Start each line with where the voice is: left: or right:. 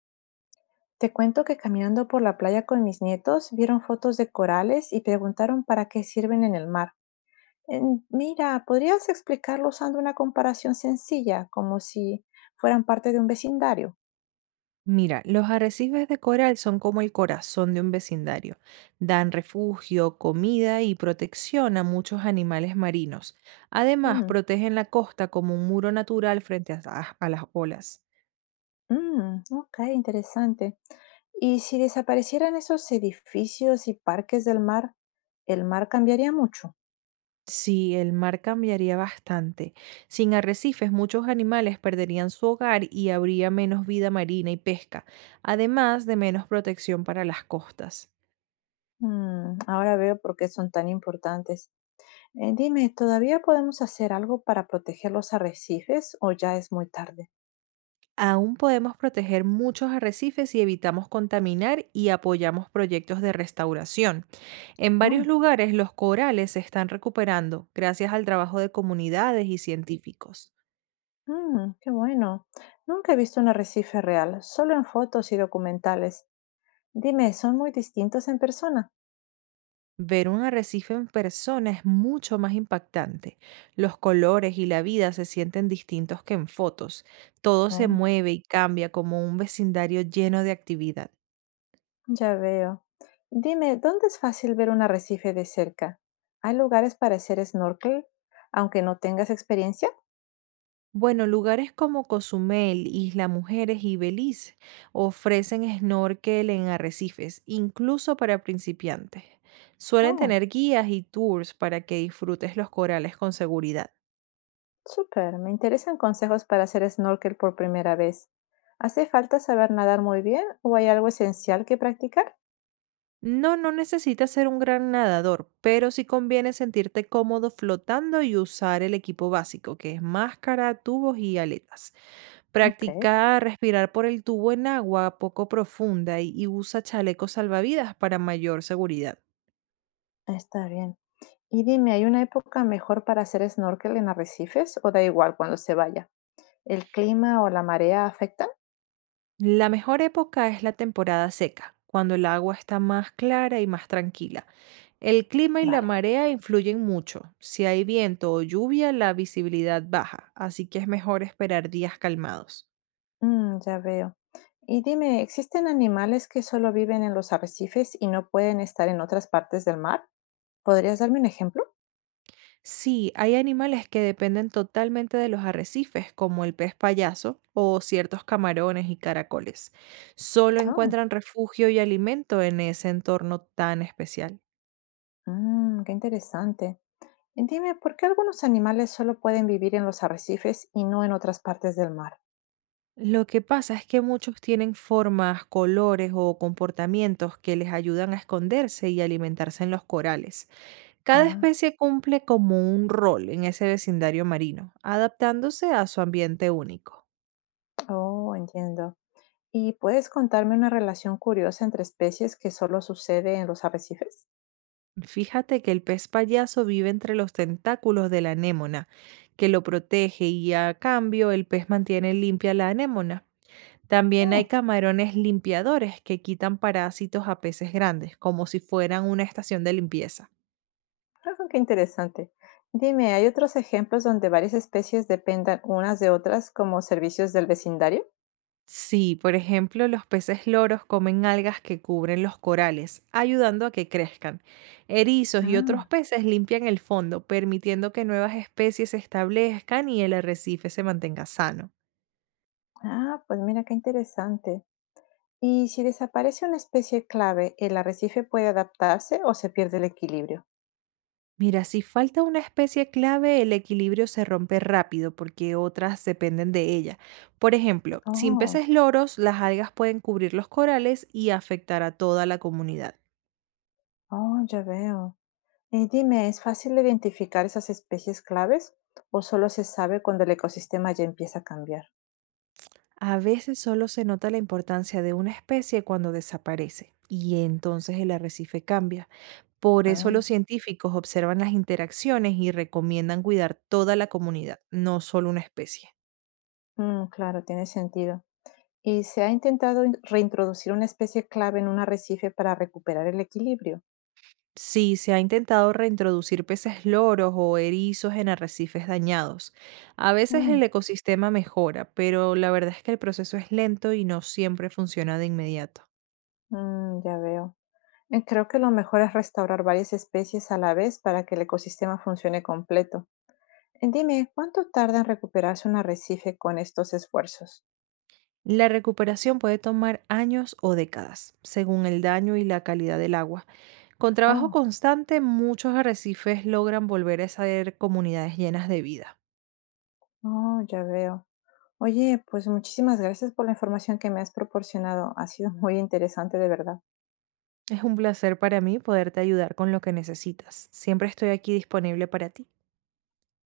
left: Te cuento que caminando por la playa con mis nietos vieron fotos de corales y preguntaron para qué sirven en el mar. Mira, ¿podrías explicarlo usando una comparación sencilla, como si fueran parte de un vecindario?
right: Mira, los arrecifes de coral son como el corazón de un vecindario. Dan refugio, comida y protección a muchos animales marinos. Además,
left: Mm,
right: protegen la costa como un muro natural frente a las olas.
left: mm, ok, interesante. ¿Y si desaparecieran esos edificios y parques del mar, el mar cambiaría mucho?
right: Sí, el mar cambiaría bastante. Sin arrecifes, muchos animales perderían su hogar y habría menos vida marina y pesca, además de menos protección para las costas.
left: Ahora veo por qué son tan importantes. Dime, ¿todavía podemos hacer algo para proteger los arrecifes o ya es muy tarde?
right: Aún podemos proteger muchos arrecifes si evitamos contaminar y apoyamos proyectos de restauración. En varios
left: Oh.
right: lugares los corales se están recuperando gracias al trabajo de comunidades y científicos.
left: Qué bueno. Nunca he visto un arrecife real, solo en fotos y documentales. Dime, ¿son muy distintos en persona?
right: Ver un arrecife en persona es mucho más impactante. Los colores y la vida se sienten distintos que en fotos. Todo se
left: Oh,
right: mueve y cambia como un vecindario lleno de actividad.
left: ya veo. Dime, ¿dónde es fácil ver un arrecife de cerca? ¿Hay lugares para hacer snorkel, aunque no tengas experiencia?
right: Bueno, lugares como Cozumel, Isla Mujeres y Belice ofrecen snorkel en arrecifes, incluso para principiantes. Suelen
left: Oh,
right: tener guías y tours para que disfrutes los corales con seguridad.
left: súper. Me interesan consejos para hacer snorkel por primera vez. ¿Hace falta saber nadar muy bien o hay algo esencial que practicar?
right: No, no necesitas ser un gran nadador, pero sí conviene sentirte cómodo flotando y usar el equipo básico, que es máscara, tubos y aletas.
left: Ok,
right: Practica respirar por el tubo en agua poco profunda y usa chalecos salvavidas para mayor seguridad.
left: está bien. Y dime, ¿hay una época mejor para hacer snorkel en arrecifes o da igual cuando se vaya? ¿El clima o la marea afectan?
right: La mejor época es la temporada seca, cuando el agua está más clara y más tranquila. El clima y la
left: Vale,
right: marea influyen mucho. Si hay viento o lluvia, la visibilidad baja, así que es mejor esperar días calmados.
left: Ya veo. Y dime, ¿existen animales que solo viven en los arrecifes y no pueden estar en otras partes del mar? ¿Podrías darme un ejemplo?
right: Sí, hay animales que dependen totalmente de los arrecifes, como el pez payaso o ciertos camarones y caracoles. Solo
left: Oh,
right: encuentran refugio y alimento en ese entorno tan especial.
left: qué interesante. Y dime, ¿por qué algunos animales solo pueden vivir en los arrecifes y no en otras partes del mar?
right: Lo que pasa es que muchos tienen formas, colores o comportamientos que les ayudan a esconderse y alimentarse en los corales. Cada
left: Ah,
right: especie cumple como un rol en ese vecindario marino, adaptándose a su ambiente único.
left: oh, entiendo. ¿Y puedes contarme una relación curiosa entre especies que solo sucede en los arrecifes?
right: Fíjate que el pez payaso vive entre los tentáculos de la anémona, que lo protege y a cambio el pez mantiene limpia la anémona. También hay
left: Oh,
right: camarones limpiadores que quitan parásitos a peces grandes, como si fueran una estación de limpieza.
left: qué interesante. Dime, ¿hay otros ejemplos donde varias especies dependan unas de otras como servicios del vecindario?
right: Sí, por ejemplo, los peces loros comen algas que cubren los corales, ayudando a que crezcan. Erizos y otros
left: Ah,
right: peces limpian el fondo, permitiendo que nuevas especies se establezcan y el arrecife se mantenga sano.
left: ah, pues mira qué interesante. ¿Y si desaparece una especie clave, el arrecife puede adaptarse o se pierde el equilibrio?
right: Mira, si falta una especie clave, el equilibrio se rompe rápido porque otras dependen de ella. Por ejemplo, sin
left: Oh,
right: peces loros, las algas pueden cubrir los corales y afectar a toda la comunidad.
left: oh, ya veo. Y dime, ¿es fácil identificar esas especies claves o solo se sabe cuando el ecosistema ya empieza a cambiar?
right: A veces solo se nota la importancia de una especie cuando desaparece, y entonces el arrecife cambia. Por eso
left: Ah.
right: los científicos observan las interacciones y recomiendan cuidar toda la comunidad, no solo una especie.
left: Mm, claro, tiene sentido. ¿Y se ha intentado reintroducir una especie clave en un arrecife para recuperar el equilibrio?
right: Sí, se ha intentado reintroducir peces loros o erizos en arrecifes dañados. A veces el
left: Mm,
right: ecosistema mejora, pero la verdad es que el proceso es lento y no siempre funciona de inmediato.
left: mm, ya veo. Creo que lo mejor es restaurar varias especies a la vez para que el ecosistema funcione completo. Dime, ¿cuánto tarda en recuperarse un arrecife con estos esfuerzos?
right: La recuperación puede tomar años o décadas, según el daño y la calidad del agua. Con trabajo
left: Oh,
right: constante, muchos arrecifes logran volver a ser comunidades llenas de vida.
left: oh, ya veo. Oye, pues muchísimas gracias por la información que me has proporcionado. Ha sido muy interesante, de verdad.
right: Es un placer para mí poderte ayudar con lo que necesitas. Siempre estoy aquí disponible para ti.